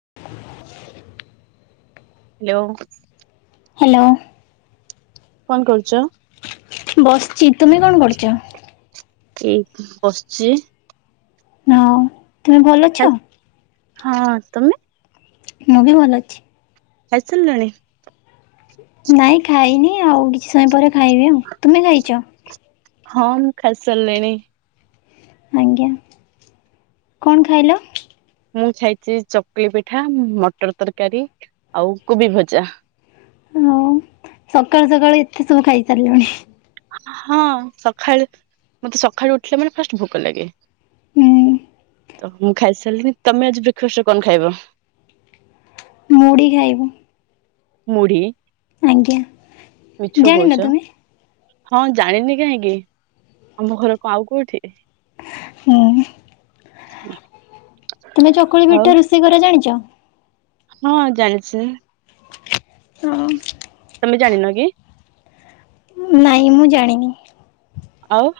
[inaudible] Hello. Hello. କନ କରୁଚ? ବସିଚି, ତୁମେ କଣ କରୁଚ? ଏଇଠି ବସିଚି। ହଁ ତୁମେ ଭଲ ଅଛ ହଁ ତୁମେ? ମୁଁ ବି ଭଲ ଅଛି। ଖାଇ ସାରିଲଣି? ନାଇଁ ଖାଇନି ଆଉ କିଛି ସମୟ ପରେ ଖାଇବି ଆଉ ତୁମେ ଖାଇଚ? ହଁ ମୁଁ ଖାଇ ସାରିଲିଣି। ଆଜ୍ଞା କଣ ଖାଇଲ? ମୁଁ ଛାଇଛି ଚକୁଳି ପିଠା, ମଟର ତରକାରୀ ଆଉ କୋବି ଭଜା। ଉଁ ସକାଳୁ ସକାଳୁ ଏତେ ସବୁ ଖାଇ ସାରିଲଣି। ହଁ ସଖାଳୁ ମତେ ସଖାଳୁ ଉଠିଲେ ମାନେ ଫାଷ୍ଟ ଭୋକ ଲାଗେ। ହୁଁ। ତ ମୁଁ ଖାଇସାରିଲିଣି ତମେ ଆଜି ବ୍ରେକଫାଷ୍ଟରେ କନ ଖାଇବ? ମୁଢି ଖାଇବୁ। ମୁଢି ଆଜ୍ଞା ମିଛ ଜାଣିନ କଉଚ। ତୁମେ ହଁ ଜାଣିନି କାହିଁକି ଆମ ଘର କଣ ଆଉ କୋଉଠି। ହୁଁ। [unintelligible] ତୁମେ ଚକୁଳି ଆଉ ପିଠା ରୋଷେଇ କରିବା ଜାଣିଚ? ହଁ ଜାଣିଛି। ହଁ। ତମେ ଜାଣିନ କି? ନାଇଁ ମୁଁ ଜାଣିନି। ଆଉ।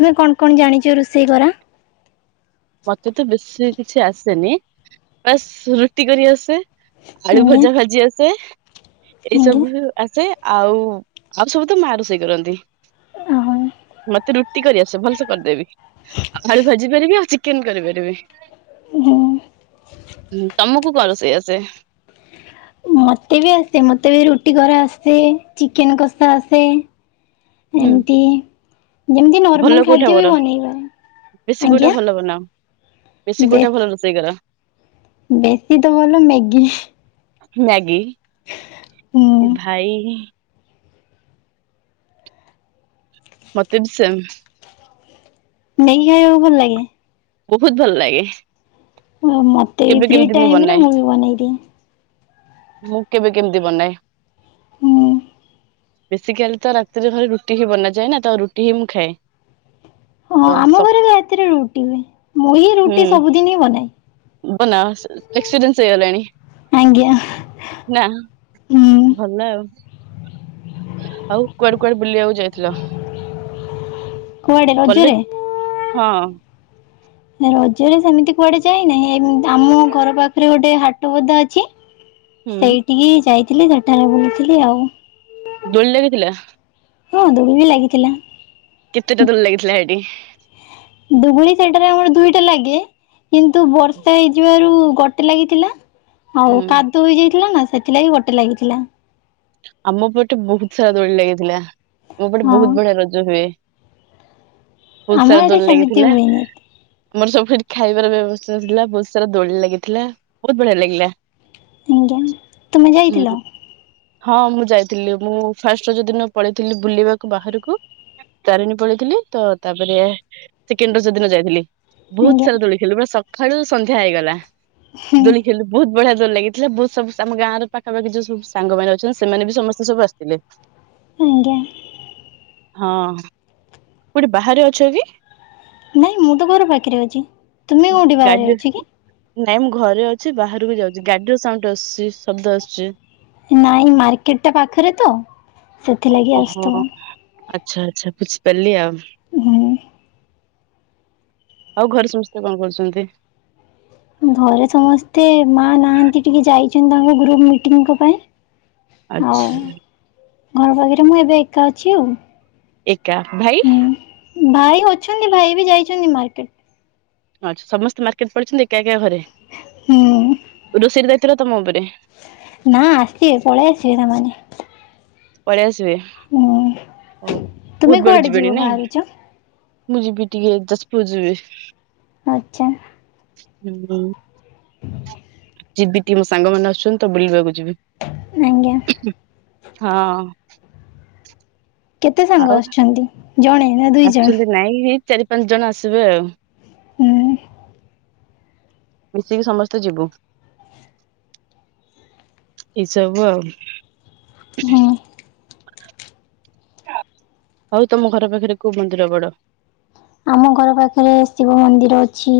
ତୁମେ କଣ କଣ ଜାଣିଚ ରୋଷେଇ କରା? ମତେ ତ ବେଶୀ କିଛି ଆସେନି ବାସ୍ ରୁଟି କରି ଆସେ। ଆଳୁ ଆଜ୍ଞା ଭଜା ଭାଜି ଆସେ ଏଇ ଆଜ୍ଞା ସବୁ ଆସେ ଆଉ ଆଉ ସବୁ ତ ମା ରୋଷେଇ କରନ୍ତି। ହଁ ମତେ ରୁଟି କରି ଆସ ଭଲସେ କରିଦେବି ଆଉ ଆଳୁ ଭାଜି ପାରିବି ଆଉ ଚି କେନ କରିପାରିବି ହୁଁ ତମକୁ କଣ ରଷେଇ ଆସେ? ମତେ ବି ଆସେ ମତେ ବି ରୁଟି କରା ଆସେ ଚିକେନ କଷା ଆସେ। ହୁଁ ଏମତି। ଯେମିତି ଭଲ ନର୍ମାଲ କୋଉଟା ଖାଦ୍ୟ ବି କର ବନେଇବା ଆଜ୍ଞା। ବେଶି କୋଉଟା ଭଲ ରୋଷେଇ କର? ବେଶି ତ ଭଲ ମ୍ୟାଗି। ମ୍ୟାଗି। ହୁଁ। ଏ ଭାଇ। ମତେ ବି ସେମ। ନେଇ କି ଖାଇବାକୁ ଭଲ ଲାଗେ। ବହୁତ ଭଲ ଲାଗେ। ଓ ମତେ ଏଇ କେବେ ଫ୍ରି କେମିତି ଟାଇମ ରେ ବନାଏ। ମୁଁ ବି ବନେଇଦିଏ। ମୁଁ କେବେ କେମିତି ବନାଏ। ହୁଁ। ବେଶୀ କାଲି ତ ରାତିରେ ଘରେ ରୁଟି ହି ବନାଯାଏ ନା ତ ରୁଟି ହିଁ ମୁଁ ଖାଏ। ହଁ ତ ସ ଆମ ଘରେ ରାତିରେ ରୁଟି ହୁଏ, ମୁଁ ହିଁ ହୁଁ ରୁଟି ସବୁଦିନ ହିଁ ବନାଏ। ବନାଅ ଏକ୍ସପିରିଏନସେ ହେଇଗଲାଣି ଆଜ୍ଞା ନା। ହୁଁ ଭଲ ଆଉ। ଆଉ କୁଆଡେ କୁଆଡେ ବୁଲିବାକୁ ଯାଇଥିଲ? କୁଆଡେ କଲେଜ ରଜରେ? ହଁ। ରଜରେ ସେମିତି କୁଆଡେ ଯାଇନାହିଁ ଆମ ଘର ପାଖରେ ଗୋଟେ ହାଟ ବୁଦା ଅଛି। ହୁଁ ସେଇଠିକି ଯାଇଥିଲି ସେଠାରେ ବୁଲୁଥିଲି ଆଉ। ଦୋଳି ଲାଗିଥିଲା। ହଁ ଦୋଳି ବି ଲାଗିଥିଲା। କେତେଟା ଦୋଳି ଲାଗିଥିଲା ହେ ଟି? ଦୁଗୁଳି ସେଟାରେ ଆମର ଦୁଇଟା ଲାଗେ କିନ୍ତୁ ବର୍ଷା ହେଇ ଯିବାରୁ ଗୋଟେ ଲାଗିଥିଲା ଆଉ ହୁଁ କାଦୁଅ ହେଇଯାଇଥିଲା ନା ସେଥିଲାଗି ଗୋଟେ ଲାଗିଥିଲା। ଆମ ପଟେ ବହୁତ ସାରା ଦୋଳି ଲାଗିଥିଲା ଆମ ପଟେ ହଁ ବହୁତ ବଢିଆ ରଜ ହୁଏ। ଆମ ବହୁତ ସାରା ଆଡେ ଦୋଳି ସେମିତି ଲାଗିଥିଲା। ହୁଏନି। ଆମର ସବୁଠି ଖାଇବାର ବ୍ୟବସ୍ଥାଥିଲା, ବହୁତ ସାରା ଦୋଳି ଲାଗିଥିଲା, ବହୁତ ବଢିଆ ଲାଗିଲା। ଆଜ୍ଞା ତୁମେ ହୁଁ ଯାଇଥିଲ? ହଁ ମୁଁ ଯାଇଥିଲି ମୁଁ ଫାଷ୍ଟ ରଜ ଦିନ ପଳେଇଥିଲି ବୁଲିବାକୁ ବାହାରକୁ। ତାରିଣୀ ପଳେଇଥିଲି ତ ତାପରେ ସେକେଣ୍ଡ ରଜ ଦିନ ଯାଇଥିଲି। ବହୁତ ଆଜ୍ଞା ସାରା ଦୋଳି ଖେଲିଲି ପୁରା ସକାଳୁ ସନ୍ଧ୍ୟା ହେଇଗଲା ହୁଁ ଦୋଳି ବହୁତ ବଢିଆ ଦୋଳି ଲାଗିଥିଲା, ବହୁତ ସବ ଆମ ଗାଁ ର ପାଖାପାଖି ଯୋଉ ସବ ସାଙ୍ଗ ମାନେ ସେମାନେ ବି ସମସ୍ତେ ସବୁ ଆସିଥିଲେ। ଆଜ୍ଞା। ହଁ। କୋଉଠି ବାହାରେ ଅଛ କି? ନାଇଁ ମୁଁ ତ ଘର ପାଖରେ ଅଛି, ତୁମେ କୋଉଠି ବାହାରେ ଗାଡିର ଅଛି କି? ନାଇଁ ମୁଁ ଘରେ ଅଛି, ବାହାରକୁ ଯାଉଛି, ଗାଡିର ସାଉଣ୍ଡ ଆସୁଛି, ଶବ୍ଦ ଆସୁଛି। ନାଇଁ ମାର୍କେଟ ଟା ପାଖରେ ତ। ସେଥିଲାଗି ଓହୋ ଆସୁଥିବ ଆଚ୍ଛା ଆଚ୍ଛା ବୁଝିପାରିଲି ଆଉ। ହୁଁ। ଆଉ ଘରେ ସମସ୍ତେ କଣ କରୁଛନ୍ତି? ଘରେ ସମସ୍ତେ ମା ନାହାନ୍ତି ଟିକେ ଯାଇଚନ୍ତି ତାଙ୍କ ଗ୍ରୁପ୍ ମିଟିଂ କ ପାଇଁ। ଆଉ ଆଚ୍ଛା ଘର ପାଖେରେ ମୁଁ ଏବେ ଏକା ଅଛି ଆଉ। ଏକା ଭାଇ? ଭାଇ ଅଛନ୍ତି ଭାଇ ବି ଯାଇଛନ୍ତି ମାର୍କେଟ୍। ଆଚ୍ଛା ସମସ୍ତେ ମାର୍କେଟ୍ ପଳେଇଛନ୍ତି, ଏକା ଏକା ଘରେ ହୁଁ ରୋଷେଇ ଦାୟିତ୍ୱ ଟା ତମ ଉପରେ। ନା ଆସିବେ ପଳେଇ ଆସିବେ ସେମାନେ। ପଳେଇ ଆସିବେ ହୁଁ ହଉ ତୁମେ ବୋହୁତ୍ ବେଳୁ କୁଆଡ଼େ ଯିବ ଯିବେଣି ବାହାରୁଛ ନାହିଁ। ମୁଁ ଯିବି ଟିକେ ଯାଜପୁର୍ ଯିବି। ଆଚ୍ଛା। ହୁଁ। ଯିବି ଟିକେ ମୋ ସାଙ୍ଗ ମାନେ ଆସୁଛନ୍ତି ତ ବୁଲିବାକୁ ଯିବି। ଆଜ୍ଞା। ଉଁ ହଁ। କେତେ ସାଙ୍ଗ ଆଉ। ଆସୁଛନ୍ତି ଜଣେ ନା ଦୁଇ ଜଣ? ଆସୁଛନ୍ତି ନାଇଁ ଏଇ ଚାରି ପାଞ୍ଚ ଜଣ ଆସିବେ ଆଉ। ହୁଁ। ମିଶିକି ସମସ୍ତେ ଯିବୁ। ଏସବୁ ଆଉ। ହଁ। ହଉ ତମ ଘର ପାଖରେ କୋଉ ମନ୍ଦିର ବଡ଼? ଆମ ଘର ପାଖରେ ଶିବ ମନ୍ଦିର ଅଛି।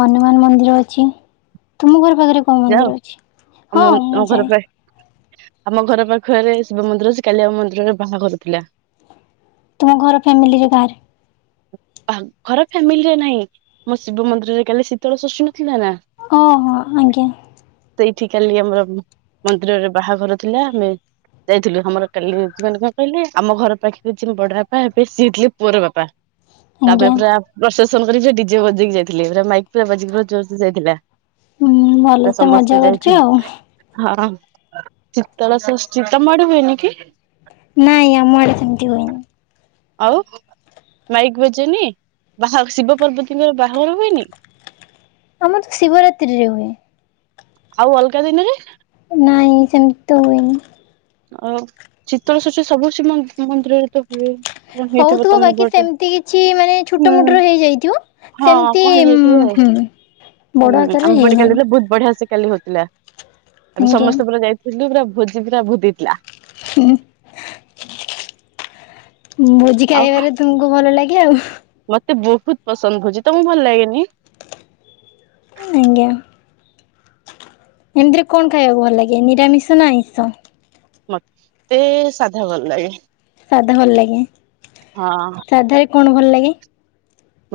ହନୁମାନ୍ ମନ୍ଦିର ଅଛି। ତୁମ ଘର ପାଖରେ କଉ ଯାଅ ମନ୍ଦିର ଅଛି? ଆମ ହଁ ମୁଁ ଆମ ଘର ଯାଏ। ପାଖ ଆମ ଘର ପାଖରେ ଶିବ ମନ୍ଦିର ଅଛି କାଲି ଆମ ମନ୍ଦିରରେ ବାହାଘର ଥିଲା। ତୁମ ଘର ଫ୍ୟାମିଲୀ ରେ କାହାରେ? ଆ ଘର ଫ୍ୟାମିଲିରେ ନାହିଁ ଆମ ଶିବ ମନ୍ଦିରରେ କାଲି ଶୀତଳ ଷଷ୍ଠୀ ନ ଥିଲା ନା? କଣ? ଆଜ୍ଞା। ସେଇଠି କାଲି ଆମର୍ ଉଁ ମନ୍ଦିରରେ ବାହାଘର ଥିଲା ଆମେ। ଯାଇଥିଲୁ ଆମର କାଲି ହଉଚି ମାନେ କଣ କହିଲେ ଆମ ଘର ପାଖରେ ଯିଏ ମୋ ବଡ଼ ବାପା ହେବେ ସିଏ ଥିଲେ ପୁଅର ବାପା। ତାପରେ ଆଜ୍ଞା। ପୁରା ପ୍ରଶେସନ୍ କରିିକି ଯେ ଡି ଜେ ବଜେଇକି ଯାଇଥିଲେ ପୁରା ମାଇକ୍ ପୁରା ବାଜିକି ପୁରା ଜୋରସେ ଯାଇଥିଲା। ହୁଁ ଭଲ ପୁରା ତ ସମସ୍ତେ ମଜା କରିଚୁ ଯାଇଥିଲୁ ଆଉ। ହଁ ଶୀତଳ ଷଷ୍ଠୀ ତମ ଆଡ଼େ ହୁଏନି କି? ନାଇଁ ଆମ ଆଡ଼େ ସେମିତି ହୁଏନି। ଆଉ ମାଇକ୍ ବାଜେନି ବାହା ଶିବ ପାର୍ବତୀଙ୍କର ବାହାଘର ହୁଏନି? ଆମର୍ ତ ଶିବ ରାତ୍ରିରେ ହୁଏ। ଆଉ ଅଲଗା ଦିନରେ? ନାଇଁ ସେମିତି ତ ହୁଏନି। ଆଉ ଶୀତଳ ଷଷ୍ଠୀ ସବୁ ଶିବ ମନ୍ଦିରରେ ତ ହୁଏ। କଣ ହେଇଥିବ ହଉଥୁବ ତମ ବାକି ପଟେ ସେମିତି କିଛି ମାନେ ଛୋଟ ମୋଟ୍ ହୁଁ ରେ ହେଇଯାଇଥିବ। ହଁ ସେମିତି କଣ ହେଇଯାଇଥିବ ଉଁ ଆଉ ହୁଁ ବଡ଼ ଆକାରରେ ହେଇନାଇ। ବହୁତ୍ ବଢିଆ ସେ କାଲି ହଉଥିଲା। ଆମେ ଆଜ୍ଞା। ସମସ୍ତେ ପୁରା ଯାଇଥିଲୁ ପୁରା ଭୋଜି ପୁରା ବହୁତ୍ ହେଇଥିଲା। ହୁଁ। ଉଁ ଭୋଜି ଆଉ ଖାଇବାରେ ତୁମକୁ ଭଲ୍ ଲାଗେ ଆଉ। ମତେ ବହୁତ୍ ପସନ୍ଦ। ଭୋଜି ତମକୁ ଭଲ୍ ଲାଗେନି? ଉଁ ନାଜ୍ଞା। ଏମିତିରେ କଣ ଖାଇବାକୁ ଭଲ୍ ଲାଗେ ନିରାମିଷ ନା ଆଇଁଷ? ମତେ ସାଧା ଭଲ୍ ଲାଗେ। ସାଧା ଭଲ ଲାଗେ। ହଁ। ସାଧା ରେ କଣ ଭଲ୍ ଲାଗେ?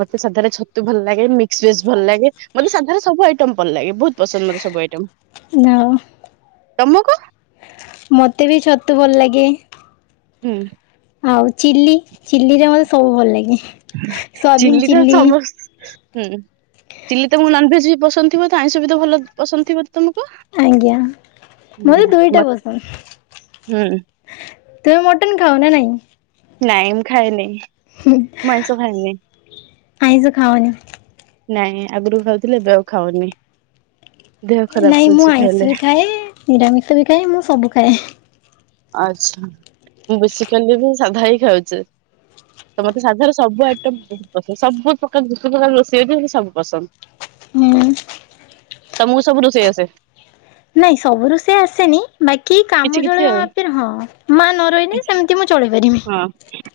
ମତେ ସାଧାରେ ଛତୁ ଭଲ୍ ଲାଗେ ମିକ୍ସ ଭେଜ୍ ଭଲ୍ ଲାଗେ ମତେ ସାଧାରେ ସବୁ ଆଇଟମ୍ ଭଲ୍ ଲାଗେ ବହୁତ୍ ପସନ୍ଦ ମତେ ସବୁ ଆଇଟମ୍। ଯାହା ହଉ। ତମକୁ? ମତେ ବି ଛତୁ ଭଲ ଲାଗେ। ହୁଁ। ଆଉ ଚିଲ୍ଲି ଚିଲ୍ଲିରେ ମତେ ସବୁ ଭଲ ଲାଗେ ସୋୟାବିନ ଚିଲିର ଚିଲ୍ଲି। ସମସ୍ତ ହୁଁ ଚିଲି ତମକୁ ନନଭେଜ୍ ବି ପସନ୍ଦ ଥିବ ତ ଆଇଁଷ ବି ତ ଭଲ ପସନ୍ଦ ଥିବ ତମ ଆଜ୍ଞା ମୋତେ ଦୁଇଟା [unintelligible] ପସନ୍ଦ ହୁଁ। ତୁମେ ମଟନ୍ ଖାଅ ନା ନାଇଁ? ନାଇଁ ମୁଁ ଖାଏନି ମୁଁ ଆଇଁଷ ଖାଏନି। ଆଇଁଷ ଖାଅନି ନାଇଁ ଆଗୁରୁ ଖାଉଥିଲି ଏବେ ଆଉ ଖାଉନି। ଦେହ ଖରାପ ନାଇଁ ମୁଁ ହଉଛି ଖାଇଲେ ଆଇଁଷ ବି ଖାଏ ନିରାମିଷ ବି ଖାଏ ମୁଁ ସବୁ ଖାଏ। ଆଚ୍ଛା ମୁଁ ବେଶୀକାଲି ବି ସାଧା ହି ଖାଉଚି। ତ ମତେ ସାଧାର ସବୁ ଆଇଟମ୍ ବହୁତ୍ ପସନ୍ଦ ସବୁ ପ୍ରକାର ଯେତେ ପ୍ରକାର ରୋଷେଇ ଅଛି ମତେ ସବୁ ପସନ୍ଦ୍। ହୁଁ। ତମୁକୁ ସବୁ ରୋଷେଇ ଆସେ? ନାଇଁ ସବୁ ରୋଷେଇ ଆସେନି ବାକି କିଛି କାମ କିଛି ଆଉ ଚଳେଇବା [unintelligible] ହଁ ମା ନରହିଲେ କିଛି ସେମତି ମୁଁ ଚଳେଇ ପାରିମି। ହଁ।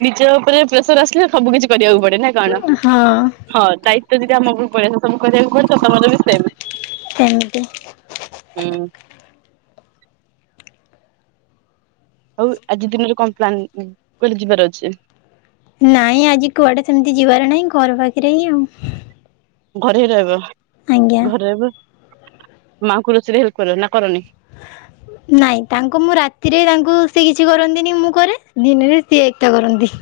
ନିଜ ଉପରେ ପ୍ରେସର୍ ଆସିଲେ ସବୁ କିଛି କରିବାକୁ ପଡେ ନା କଣ? ହଁ ହଁ ଦାୟିତ୍ଵ ଯଦି ଆମ ଉପରେ ପଳେଇ ଆସିବ ସବୁ କରିବାକୁ ପଡିବ ସମତେ ବି ସେମ୍। ସେମିତି ହୁଁ। ଆଉ ଆଜି ଦିନରେ କଣ ପ୍ଲାନିଂ କହିଲି ଯିବାର ଅଛି? ନାଇଁ ଆଜି କୁଆଡେ ସେମତି ଯିବାର ନାହିଁ ଘର ପାଖେରେ ହିଁ ଆଉ। ଘରେ ହିଁ ରହିବ ଆଜ୍ଞା ଘରେ ରହିବ ମାଙ୍କୁ ରୋଷଇରେ ହେଲ୍ପ୍ କରିବ ନା କରନି? ନାଇଁ ତାଙ୍କୁ ମୁଁ ରାତିରେ ତାଙ୍କୁ ସେ କିଛି କରନ୍ତିନି ମୁଁ କରେ ଦିନରେ ସିଏ ଏକା କରନ୍ତି।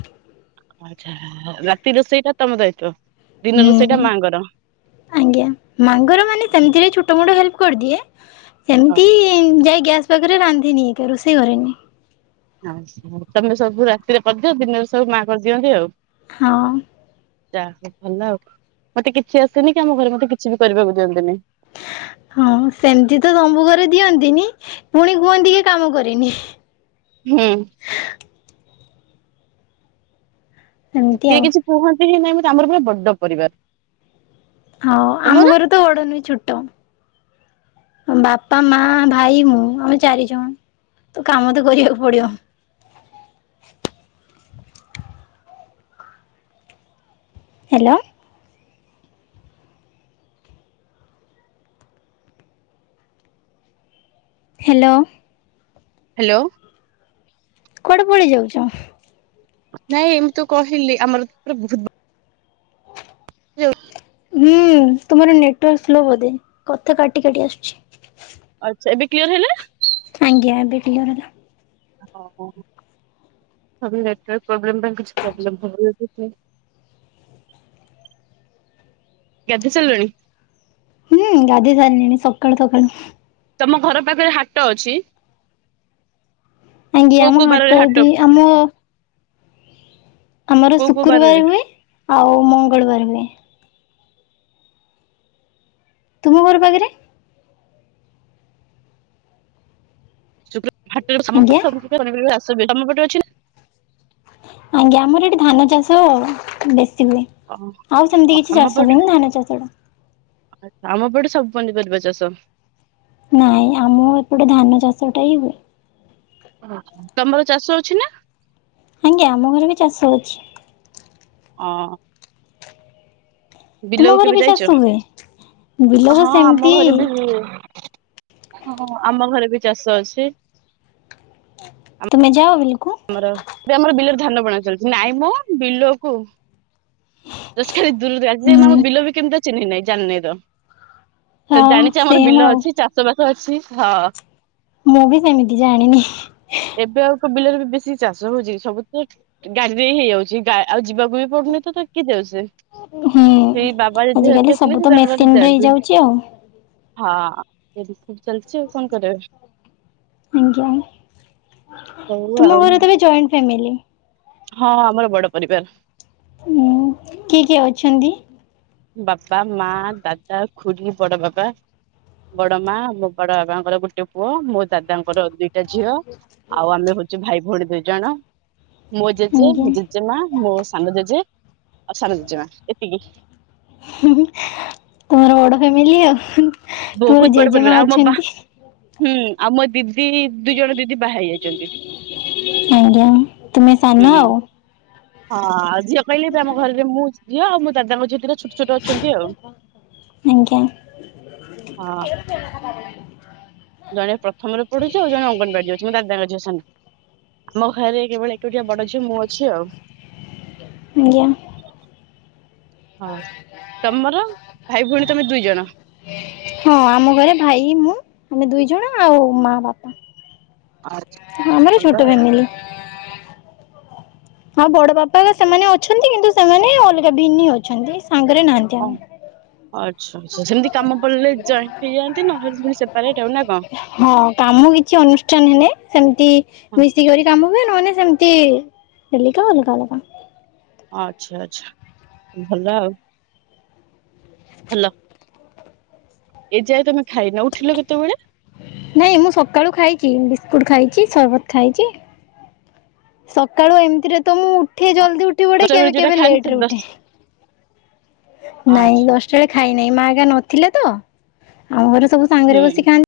ଆଚ୍ଛା- ରାତି ରୋଷେଇଟା ତମ ଦାୟିତ୍ଵ? ଦିନ ହୁଁ ରୋଷେଇଟା ମାଆଙ୍କର ଆଜ୍ଞା ମାଙ୍କର ମାନେ ସେମତିରେ ଛୋଟ ମୋଟ ହେଲ୍ପ କରିଦିଏ ହଁ ସେମତି ଯାଇ ଗ୍ୟାସ୍ ପାଖେରେ ରାନ୍ଧିନି ଏକେ ରୋଷେଇ କରେନି। ତମେ ସବୁ ରାତିରେ କରିଦିଅ ଦିନରେ ସବୁ ମା କରିଦିଅନ୍ତି ଆଉ। ହଁ। ଯାହା ହଉ ଭଲ ଆଉ ମତେ କିଛି ଆସେନି କି ଆମ ଘରେ ମତେ କିଛି ବି କରିବାକୁ ଦିଅନ୍ତିନି। ହଁ ସେମତି ତ ତମ ଘରେ ଦିଅନ୍ତିନି ପୁଣି କୁହନ୍ତି କି କାମ କରେନି। ହୁଁ। ସେମିତି କିଏ ଆଉ କିଛି କୁହନ୍ତି ହିଁ ନାହିଁ ମତେ ଆମର ପୁରା ବଡ ପରିବାର୍। ହଁ ଆମ ଘରେ ତ ବଡ ନୁହେଁ ଛୋଟ। ବାପା, ମା, ଭାଇ ମୁଁ ଆମେ ଚାରିଜଣ। ତ କାମ ତ କରିବାକୁ ପଡିବ। ହାଲୋ। ହାଲୋ। ହାଲୋ। କୁଆଡେ ପଳେଇ ଯାଉଚ? ନାଇଁ ଏମ୍ ତୁ କହିଲି ଆମର ପୁରା ବହୁତ୍ [inaudible] ହୁଁ ତୁମର ନେଟୱାର୍କ ସ୍ଲୋ ବୋଧେ କଥା କାଟି କାଟି ଆସୁଚି। ଆଚ୍ଛା ଏବେ କ୍ଲିୟର୍ ହେଲା ନା? ଆଜ୍ଞା ଏବେ କ୍ଲିୟର୍ ହେଲା। ଓ ହୋ ନେଟୱାର୍କ ପ୍ରୋବ୍ଲେମ ପାଇଁ କିଛି ପ୍ରୋବ୍ଲେମ [unintelligible] ଗାଧେଇ ସାରିଲଣି? ହୁଁ ଗାଧେଇ ସାରିଲିଣି ସକାଳୁ ସକାଳୁ। ତମ ଘର ପାଖରେ ହାଟ ଅଛି? ଆଜ୍ଞା କୋଉ ଆମ କୋଉ ବାରରେ ହାଟ ବି ଆମ ଆମର କୋଉ କୋଉ ବାରରେ? ଶୁକ୍ରବାର ହୁଏ ଆଉ ମଙ୍ଗଳବାର ହୁଏ। ତୁମ ଘର ପାଖେରେ? ଶୁକ୍ର ହାଟରେ [unintelligible] ତମ ଆଜ୍ଞା ପଟେ ଅଛି [unintelligible] ଆଜ୍ଞା ଆମର ଏଠି ଧାନ ଚାଷ ବେଶୀ ହୁଏ। ଆଉ ଓ ସେମିତି କିଛି ଆମ ଚାଷ ପଟେ ହୁଏନି ଧାନ ଚାଷଟା। ଆମ ପଟେ ସବୁ ପନିପରିବା ଚାଷ। ନାଇଁ, ଆମ ଏପଟେ ଧାନ ଚାଷଟା ହିଁ ହୁଏ। ଓ ହଁ, ତମର ଚାଷ ଅଛି ନା? ଆଜ୍ଞା, ଆମ ଘରେ ବି ଚାଷ ଅଛି। ଅଁ ତୁମ ବିଲକୁ ଘରେ କେବେ ବି ଯାଇଛ? ଚାଷ ହୁଏ ବିଲକୁ ହଁ, ଆମ ସେମିତି ଘରେ ବି ହୁଏ। ହଁ, ହଁ, ଆମ ଘରେ ବି ଚାଷ ଅଛି। ତମେ ଯାଅ ବିଲକୁ? ଆମର ଏବେ ଆମର ବିଲରେ ଧାନ ବୁଣା ଚାଲିଛି, ନାଇଁମ ବିଲକୁ ଜଷ୍ଟ ଖାଲି ଦୂରରୁ ଯାହା, ଆଜି ଯାଏ ମୁଁ ଆମ ହୁଁ ବିଲ ବି କେମିତିଆ ଚିହ୍ନି ନାହିଁ ଜାଣି ନାଇଁ ତ। ଖାଲି ହଁ ଜାଣିଛି ଆମର ସେମ୍ ବିଲ ଆଉ ଅଛି ଚାଷ ବାସ ଅଛି, ହଁ। ମୁଁ ବି ସେମିତି ଜାଣିନି। ଏବେ ଆଉ ତ ବିଲରେ ବି ବେଶି ଚାଷ ହଉଛି ସବୁ ତ ଗାଡିରେ ହିଁ ହେଇଯାଉଛି ଗା ଆଉ ଯିବାକୁ ବି ପଡୁନି ତ ତ କିଏ ଯାଉଛି। ହୁଁ ସେଇ ବାବା ଯଦି ଆଜିକାଲି ଧରିକି ସବୁ ଆସିଲେ ତ ସେ ତାଙ୍କ କଥା ମେସିନରେ ଜାଣିବେ। ହେଇଯାଉଛି ଆଉ ହଁ, ଏମିତି ସବୁ ଚାଲିଛି ଆଉ କଣ କରେ? ଆଜ୍ଞା, ହଉ ତୁମ ଆଉ ଘରେ ତାହେଲ ଜଏଣ୍ଟ ଫ୍ୟାମିଲି? ହଁ, ଆମର ବଡ ପରିବାର। ହୁଁ, କିଏ କିଏ ଅଛନ୍ତି? ବାପା, ମା, ଦାଦା, ଖୁୁଢୀ, ବଡ ବାପା ବଡ ମା, ମୋ ବଡ ବାବାଙ୍କର ଗୋଟେ ପୁଅ, ମୋ ଦାଦାଙ୍କର ଦି ଗୋଟେ ଝିଅ, ଆଉ ଆମେ ହଉଛୁ ଭାଇ ଭଉଣୀ ଦୁଇ ଜଣ, ମୋ ଜେଜେ, ଆଜ୍ଞା ଜେ ଜେମା, ମୋ ସାନ ଜେଜେ ଆଉ ସାନ ଜେଜେମା ଏତିକି। ହୁଁ, ହୁଁ, ତମର ବଡ ଫ୍ୟାମିଲି ଆଉ, ତୁମର ବହୁତ ବଡ ପରିବାର ଜେଜେମା ଆଉ ମୋ ବା ଅଛନ୍ତି। ହୁଁ, ଆଉ ମୋ ଦିଦି ଦୁଇ ଜଣ ଦିଦି ବାହା ହେଇ ଯାଇଛନ୍ତି। ଆଜ୍ଞା, ତୁମେ ସାନ ଆଉ। ହଁ, ଝିଅ କହିଲେ ଏବେ ଆମ ଘରେ ମୁଁ ଝିଅ ଆଉ ମୋ ଦାଦାଙ୍କ ଝିଅ ଦିଟା ଛୋଟ ଛୋଟ ଅଛନ୍ତି ଆଉ। ଆଜ୍ଞା। ହଁ। ଜଣେ ପ୍ରଥମରେ ପଢୁଛି, ଆଉ ଜଣେ ଅଙ୍ଗନବାଡି ଯାଉଛି ମୋ ଦାଦାଙ୍କ ଝିଅ ସାନ। ଆମ ଘରେ କେବଳ ଏକୁଟିଆ ବଡ ଝିଅ ମୁଁ ଅଛି ଆଉ। ଆଜ୍ଞା। ହଁ ତମର, ଭାଇ ଭଉଣୀ ତମେ ଦୁଇ ଜଣ? ହଁ, ଆମ ଘରେ ଭାଇ, ମୁଁ ଆମେ ଦୁଇ ଜଣ ଆଉ ମା, ବାପା। [unintelligible] ଆମର ଭଲ ଛୋଟ ଆଉ ଫ୍ୟାମିଲି। ହଁ, ବଡ ବାପା ସେମାନେ ଅଛନ୍ତି କିନ୍ତୁ ସେମାନେ ଅଲଗା ଭିନ୍ନି ଅଛନ୍ତି, ସାଙ୍ଗେରେ ନାହାନ୍ତି ଓ ଆମର। ଆଚ୍ଛା, ଆଚ୍ଛା, ସେମିତି କାମ ପଡ଼ିଲେ ଜଏଣ୍ଟ ହେଇଯାଆନ୍ତି, ନହେଲେ ପୁଣି ସେପାରେଟ୍ ଆଉ ନା କଣ? ହଁ, କାମ କିଛି ଅନୁଷ୍ଠାନ ହେଲେ ସେମିତି ହଁ ମିଶିକରି କାମ ହୁଏ ନହେଲେ ସେମିତି ହେଲିକା ଅଲଗା ଅଲଗା। ଆଚ୍ଛା, ଆଚ୍ଛା, ଭଲ ଆଉ। ହାଲୋ! ଏ ଯାଏ ତମେ ଖାଇନ, ଉଠିଲ କେତେବେଳେ? ନାଇଁ, ମୁଁ ସକାଳୁ ଖାଇଛି ବିସ୍କୁଟ ଖାଇଛି, ସର୍ବତ ଖାଇଛି। ସକାଳୁ ଏମିତିରେ ତ ମୁଁ ଉଠେ ଜଲଦି ଉଠି ପଡେ ଦଶଟା ବେଳେ କେବେ ଯୋଉଟା କେବେ ଖାଆନ୍ତି ଲେଟରେ ଦଶ ଉଠେ। ନାଇଁ, ଆଚ୍ଛା ଦଶଟା ବେଳେ ଖାଇ ନାଇଁ ମା ଏକା ନଥିଲେ ତ ଆମ ଘରେ ସବୁ ସାଙ୍ଗରେ ହୁଁ। ବସି ଖାଆ